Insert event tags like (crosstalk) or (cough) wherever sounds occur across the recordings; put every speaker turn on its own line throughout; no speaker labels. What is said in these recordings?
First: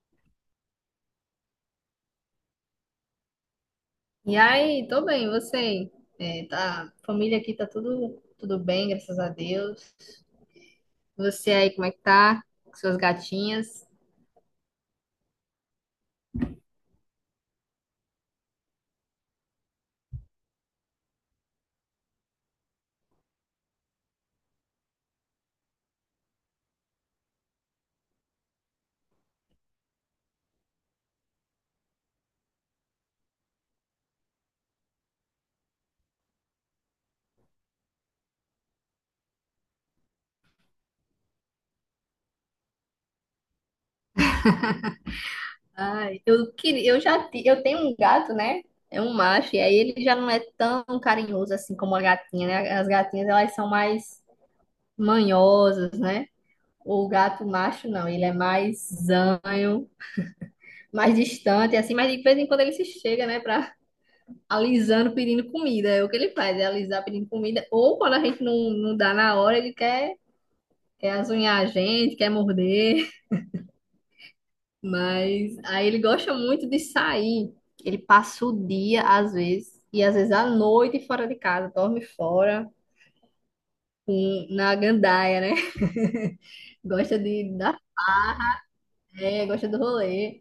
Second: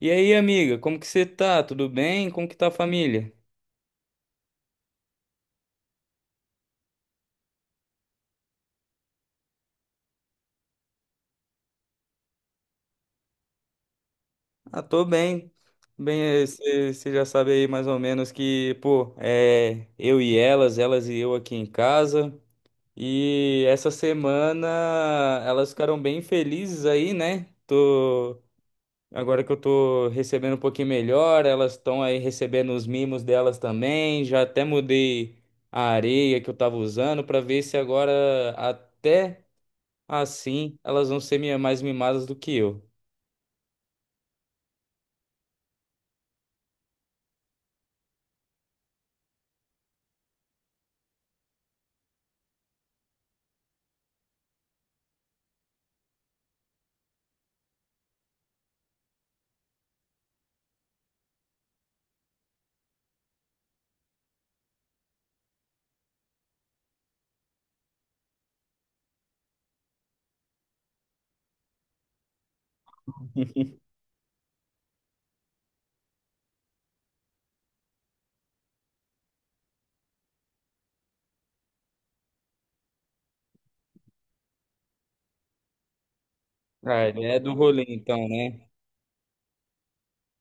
E aí, amiga, como que você tá? Tudo bem? Como que tá a família?
E aí, tô bem, e você? É, tá, família aqui tá tudo bem, graças a Deus. Você aí, como é que tá? Com suas gatinhas?
Ah, tô bem. Bem, você já sabe aí mais ou menos que, pô, é eu e elas e eu aqui em casa. E essa semana elas ficaram bem felizes aí, né? Agora que eu tô recebendo um pouquinho melhor, elas estão aí recebendo os mimos delas também. Já até mudei a areia que eu tava usando pra ver se agora até assim, elas vão ser mais mimadas do que eu.
Ai, eu queria, eu tenho um gato, né? É um macho, e aí ele já não é tão carinhoso assim como a gatinha, né? As gatinhas, elas são mais manhosas, né? O gato macho, não, ele é mais zanho, mais distante, assim, mas de vez em quando ele se chega, né, pra alisando pedindo comida. É o que ele faz, é alisar pedindo comida. Ou quando a gente não dá na hora, ele quer azunhar a gente, quer morder.
(laughs)
(laughs) Mas aí ele gosta muito de sair. Ele passa o dia, às vezes, e às vezes à noite fora de casa, dorme fora, na gandaia, né? (laughs)
Ah,
Gosta
ele é
de
do
dar
rolê então, né?
pé, gosta do rolê,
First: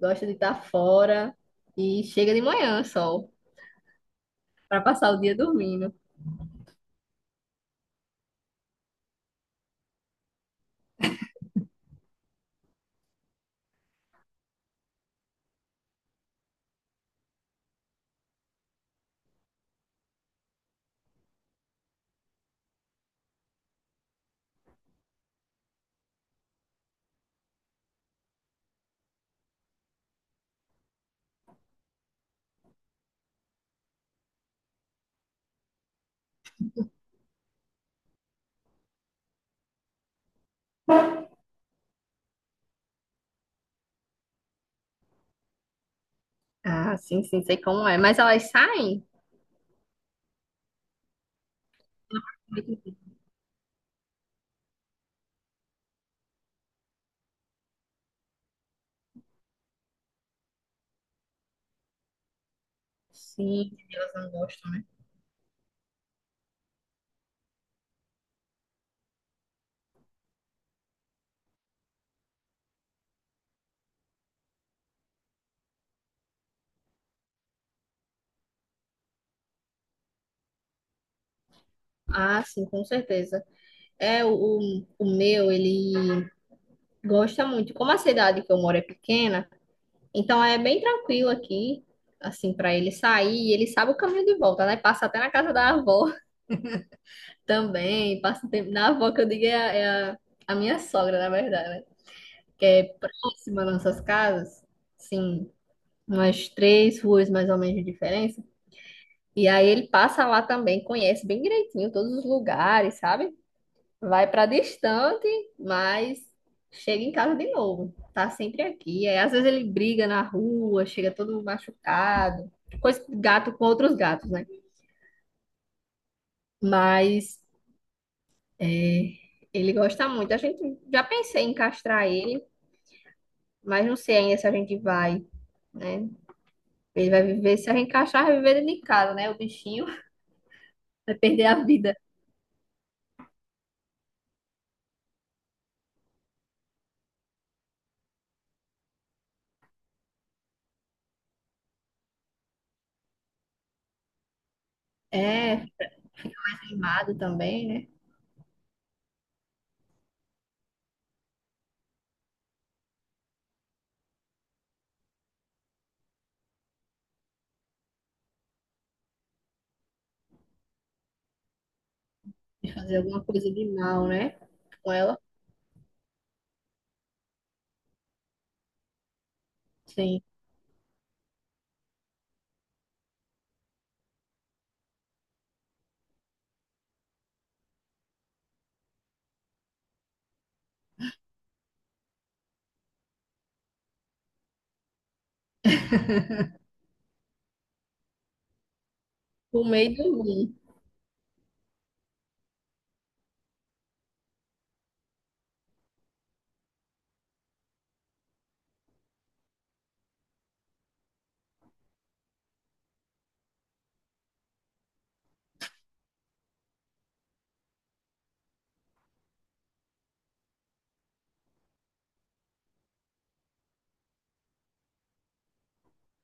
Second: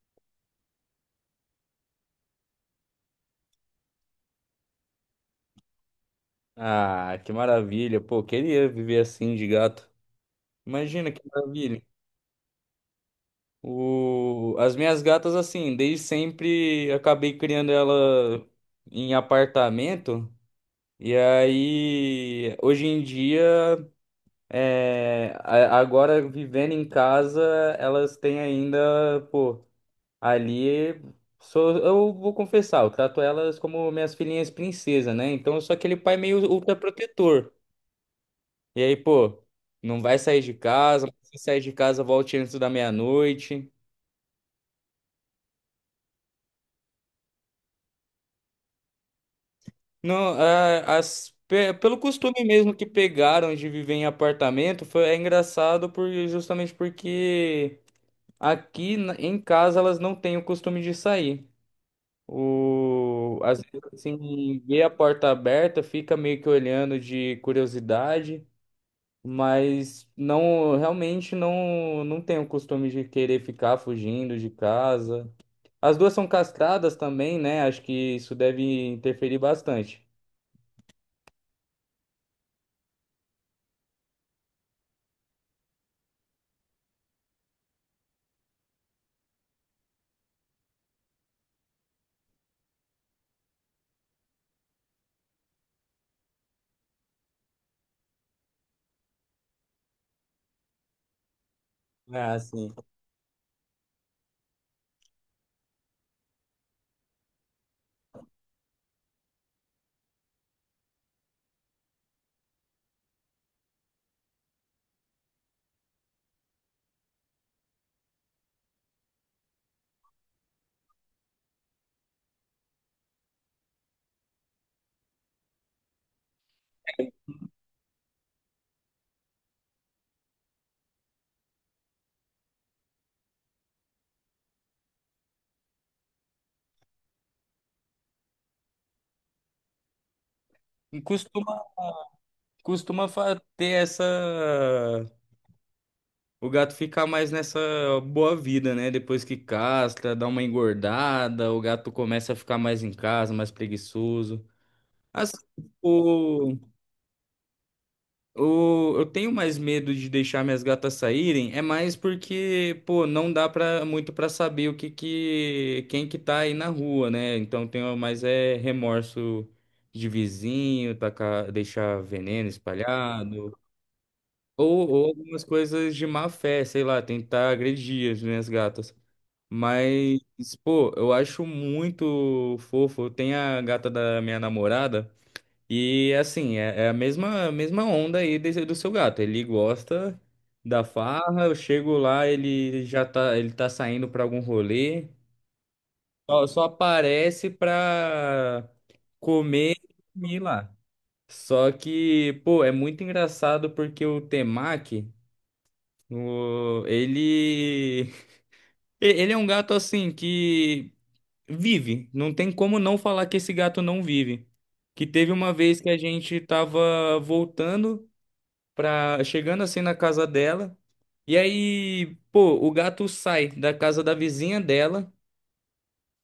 gosta de estar fora. E chega de manhã só, para passar o dia dormindo.
Ah, que maravilha. Pô, queria viver assim de gato. Imagina que maravilha. As minhas gatas, assim, desde sempre acabei criando ela em apartamento. E aí, hoje em dia, agora vivendo em casa, elas têm ainda, pô. Ali, sou, eu vou confessar, eu trato elas como minhas filhinhas princesa, né? Então eu sou aquele pai meio ultraprotetor. E aí, pô, não vai sair de casa, mas se sair de casa, volte antes da meia-noite.
Ah, sim, sim, sei como é. Mas elas saem?
Não, é, pelo costume mesmo que pegaram de viver em apartamento, foi, é engraçado por, justamente porque em casa elas não têm o costume de sair. O, às
Sim,
vezes,
elas não
assim,
gostam.
ver a porta aberta, fica meio que olhando de curiosidade, mas não, realmente não tenho o costume de querer ficar fugindo de casa. As duas são castradas também, né? Acho que isso deve interferir bastante.
Ah, sim, com certeza. É, o meu, ele gosta muito. Como a cidade que eu moro é pequena, então é bem tranquilo aqui, assim, para ele sair. E ele sabe o caminho de volta, né? Passa até na casa da avó (laughs) também. Passa tempo na avó, que eu digo, a minha sogra, na verdade, né?
Ah,
Que
sim.
é próxima das nossas casas, sim, umas três ruas mais ou menos de diferença. E aí ele passa lá também, conhece bem direitinho todos os lugares, sabe? Vai para distante, mas chega em casa de novo. Tá sempre aqui. É, às vezes ele briga na rua, chega todo machucado. Coisa gato com outros gatos, né? Mas é, ele gosta muito. A gente já pensei em castrar ele, mas não sei ainda se a gente vai, né? Ele vai viver, se a gente castrar, vai viver dentro de casa, né? O bichinho (laughs)
E
vai perder a
costuma,
vida.
costuma ter essa. O gato ficar mais nessa boa vida, né? Depois que castra, dá uma engordada, o gato começa a ficar mais em casa, mais preguiçoso. Assim,
É,
o,
queimado também, né?
eu tenho mais medo de deixar minhas gatas saírem, é mais porque, pô, não dá pra, muito pra saber o que que, quem que tá aí na rua, né? Então tenho mais é remorso de vizinho, tacar, deixar veneno
Vai fazer alguma
espalhado,
coisa de mal, né? Com
ou
ela,
algumas coisas de má fé, sei lá, tentar agredir as minhas gatas. Mas,
sim.
pô, eu acho muito fofo. Tem a gata da minha namorada. E assim, é, é a mesma onda aí do seu gato. Ele gosta da farra, eu chego lá, ele tá saindo pra algum rolê. Só aparece pra
Por
comer e
meio do
dormir
dormir.
lá. Só que, pô, é muito engraçado porque o Temaki, o, ele, (laughs) ele é um gato assim que vive. Não tem como não falar que esse gato não vive. Que teve uma vez que a gente tava voltando pra, chegando assim na casa dela. E aí, pô, o gato sai da casa da vizinha dela,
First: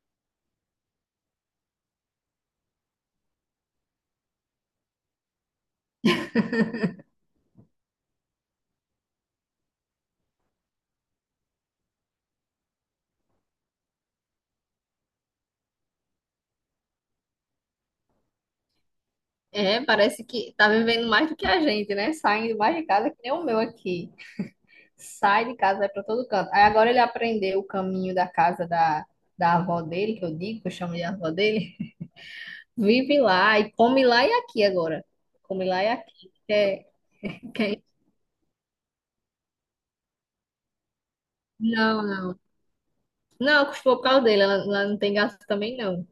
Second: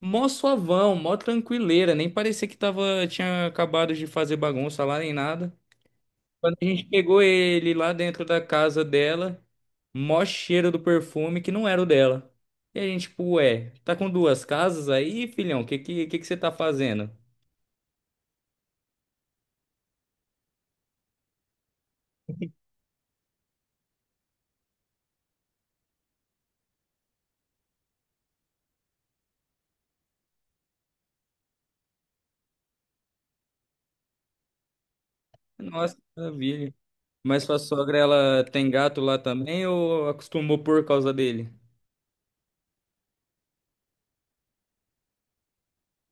mó suavão, mó tranquileira, nem parecia que tava, tinha acabado de fazer bagunça lá nem nada. Quando a gente pegou ele lá dentro da casa dela, mó cheiro do perfume que não era o dela. E a gente, tipo, ué, tá com duas casas aí, filhão? Que você tá fazendo?
É, parece que tá vivendo mais do que a gente, né? Saindo mais de casa que nem o meu aqui. Sai de casa, vai pra todo canto. Aí agora ele aprendeu o caminho da casa da, da avó dele, que eu digo, que eu chamo de avó dele. Vive lá e come lá e aqui agora. Come lá e
Nossa, que
aqui.
maravilha.
É,
Mas sua
que-
sogra, ela tem gato lá também ou acostumou por causa dele?
não, não. Não, custou por causa dele. Ela não tem gasto também, não.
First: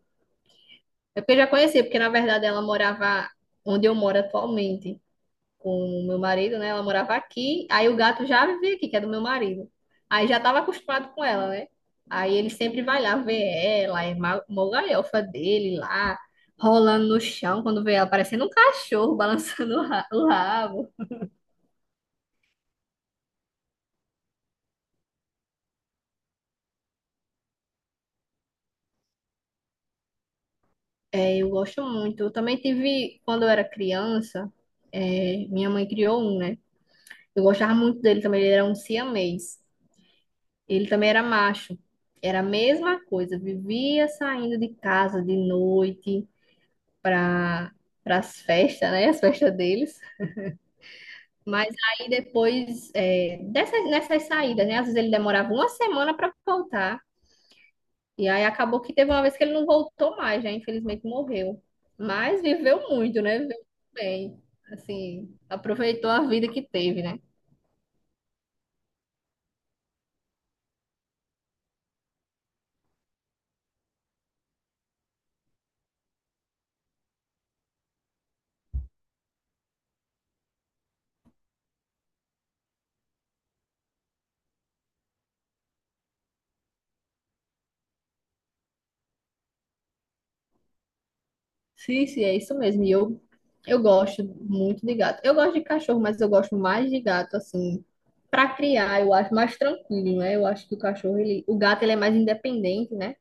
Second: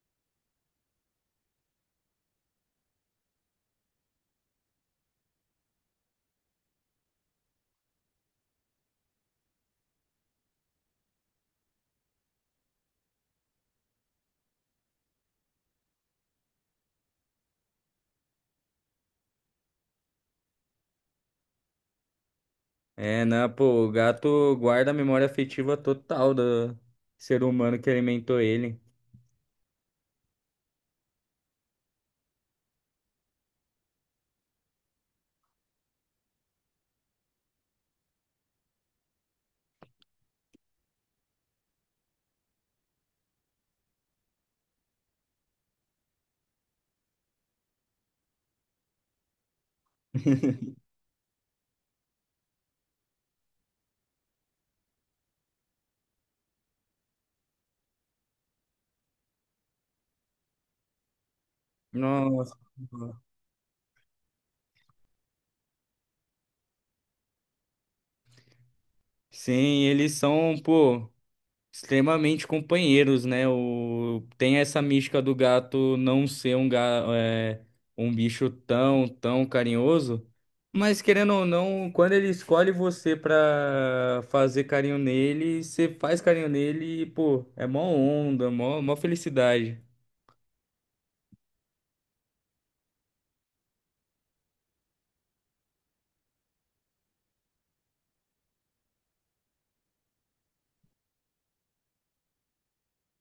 É porque eu já conhecia, porque na verdade ela morava onde eu moro atualmente com o meu marido, né? Ela morava aqui, aí o gato já vivia aqui, que é do meu marido. Aí já estava acostumado com ela, né? Aí ele sempre vai lá ver ela, é ma- mó galhofa dele lá, rolando no chão quando vê ela, parecendo um cachorro (laughs) balançando o rabo.
É, né? Pô, o gato guarda a memória afetiva total do ser humano que alimentou ele.
É, eu gosto muito. Eu também tive, quando eu era criança, é, minha mãe criou um, né? Eu gostava muito dele também, ele era um siamês. Ele também era macho. Era a mesma coisa, vivia saindo de casa de noite, para as festas, né? As festas deles. Mas aí depois, é, dessas, nessas saídas, né? Às vezes ele demorava uma semana para voltar. E aí acabou que teve uma vez que ele não voltou mais, né? Infelizmente morreu. Mas
Nossa.
viveu muito, né? Viveu muito bem. Assim, aproveitou a vida que teve, né?
Sim, eles são, pô, extremamente companheiros, né? Tem essa mística do gato não ser um, é, um bicho tão, tão carinhoso, mas querendo ou não, quando ele escolhe você pra fazer carinho nele, você faz carinho nele e, pô, é mó onda, mó, mó felicidade.
Sim, sim, é isso mesmo. E eu gosto muito de gato. Eu gosto de cachorro, mas eu gosto mais de gato, assim, para criar, eu acho mais tranquilo, né? Eu acho que o cachorro, ele, o gato, ele é mais independente, né?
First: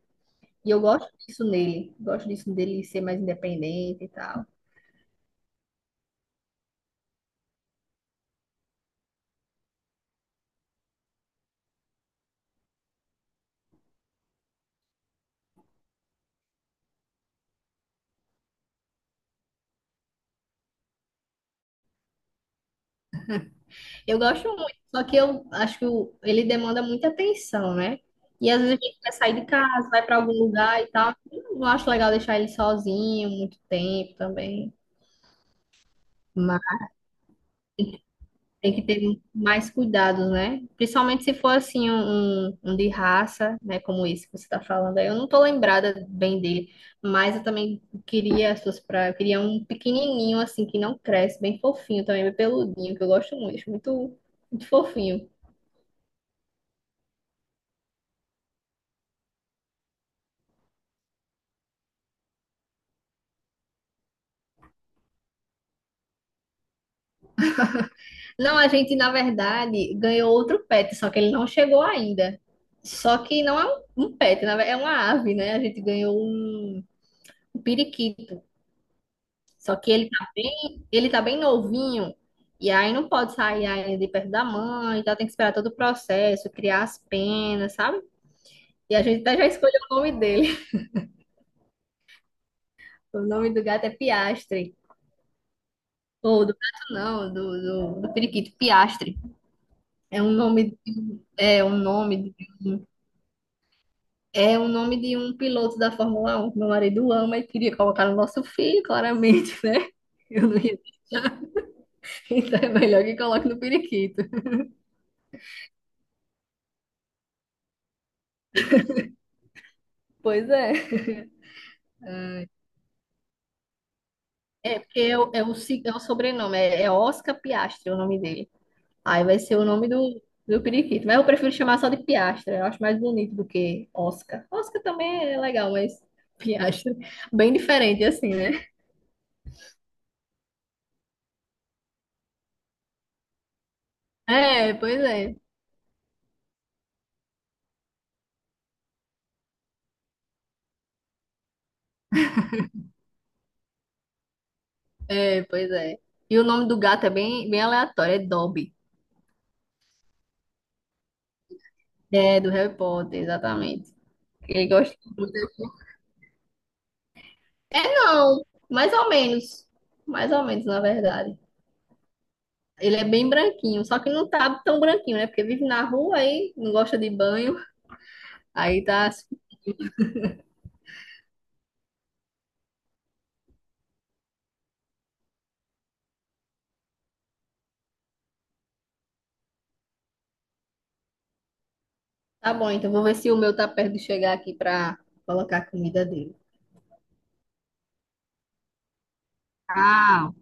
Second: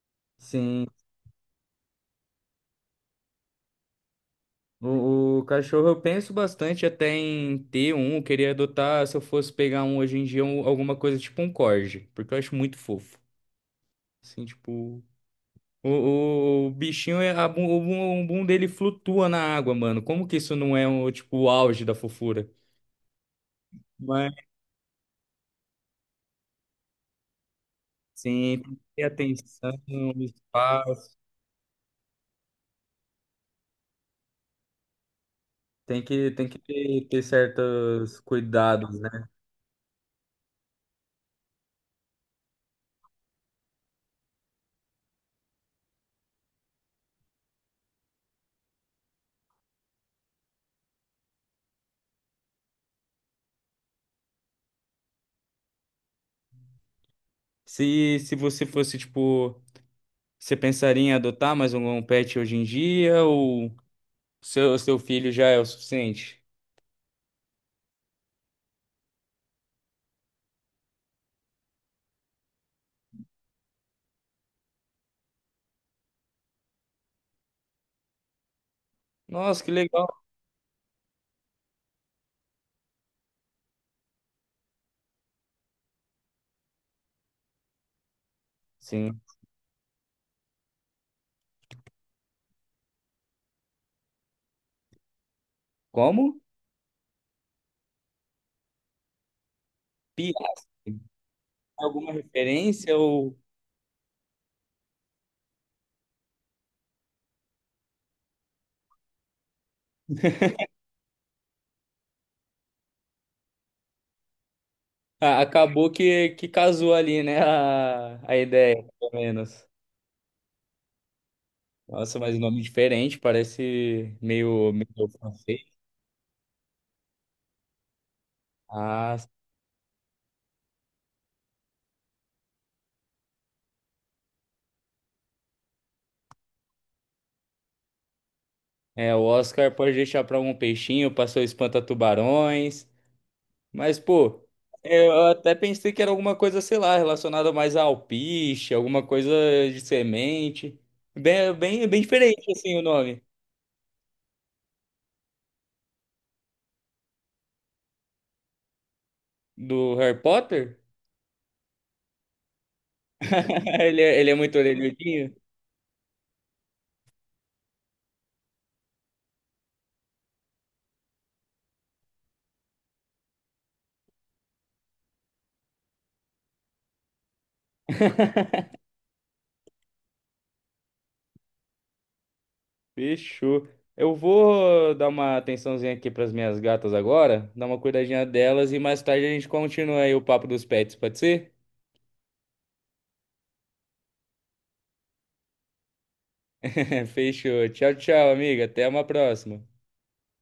E eu
Sim.
gosto disso nele. Gosto disso dele ser mais independente e tal.
O cachorro eu penso bastante até em ter um, eu queria adotar se eu fosse pegar um hoje em dia, alguma coisa tipo um corgi, porque eu acho muito fofo. Assim, tipo, o bichinho, é, o bum dele flutua na água, mano. Como que isso não é um, tipo, o auge da fofura?
Eu
Mas,
gosto muito, só que eu acho que ele demanda muita atenção, né? E
sim,
às
tem
vezes
que
a gente
ter
quer sair de
atenção,
casa, vai
um
para algum lugar e
espaço,
tal. Eu não acho legal deixar ele sozinho muito tempo também.
tem que ter, ter certos
Tem que
cuidados,
ter
né?
mais cuidados, né? Principalmente se for assim um, um de raça, né? Como esse que você está falando aí. Eu não tô lembrada bem dele, mas eu também queria as suas pra eu queria um pequenininho assim que não cresce, bem fofinho também, bem peludinho, que eu gosto muito, acho muito, muito fofinho.
Se você fosse, tipo, você pensaria em adotar mais um pet hoje em dia ou... Seu, seu filho já é o suficiente?
Não, a gente na verdade ganhou outro pet, só que ele não chegou ainda. Só que não é um pet, na verdade, é uma ave, né? A gente ganhou um periquito.
Nossa, que
Só que
legal.
ele tá bem novinho. E aí não pode sair ainda de perto da mãe, então tem que esperar todo o processo, criar as penas, sabe? E a
Sim.
gente até já escolheu o nome dele. (laughs) O nome do gato é Piastre.
Como?
Ou do gato não, do periquito, Piastre. É um nome, de-
Piastre.
um, é um
Alguma
nome, de-
referência ou
é um nome de um piloto da Fórmula 1 meu marido ama e queria colocar no nosso filho, claramente, né? Eu não ia deixar, (laughs) então é melhor que coloque no periquito.
ah, acabou que casou ali, né? A ideia, pelo menos.
Pois é.
Nossa, mas um nome diferente, parece meio,
É,
meio
porque
francês.
é o sobrenome, é Oscar Piastri o nome dele.
Ah,
Aí vai ser o nome do, do periquito. Mas eu prefiro chamar só de Piastra, eu acho mais bonito do que Oscar. Oscar também é legal, mas (laughs) Piastra, bem diferente assim, né?
é, o Oscar pode deixar para um peixinho, passou espanta-tubarões. Mas, pô,
É, pois
é, eu
é.
até pensei que era alguma coisa, sei lá, relacionada mais a alpiste, alguma coisa de semente. Bem, bem, bem diferente, assim, o nome
É, pois é. E o nome do gato é bem, bem aleatório, é Dobby.
do Harry Potter.
É, do Harry Potter,
(laughs)
exatamente.
Ele é muito
Ele gosta muito.
orelhudinho.
É, não, mais ou menos. Mais ou menos, na verdade. Ele é bem branquinho, só que não tá tão branquinho, né? Porque vive na rua aí, não gosta de banho. Aí tá,
Fechou. Eu vou dar uma atençãozinha aqui para as minhas gatas agora, dar uma cuidadinha delas e mais tarde a gente continua aí o papo dos pets, pode ser?
tá bom, então vou ver se o meu tá perto de chegar aqui pra colocar a comida dele.
(laughs) Fechou. Tchau, tchau, amiga. Até uma próxima.
Tchau.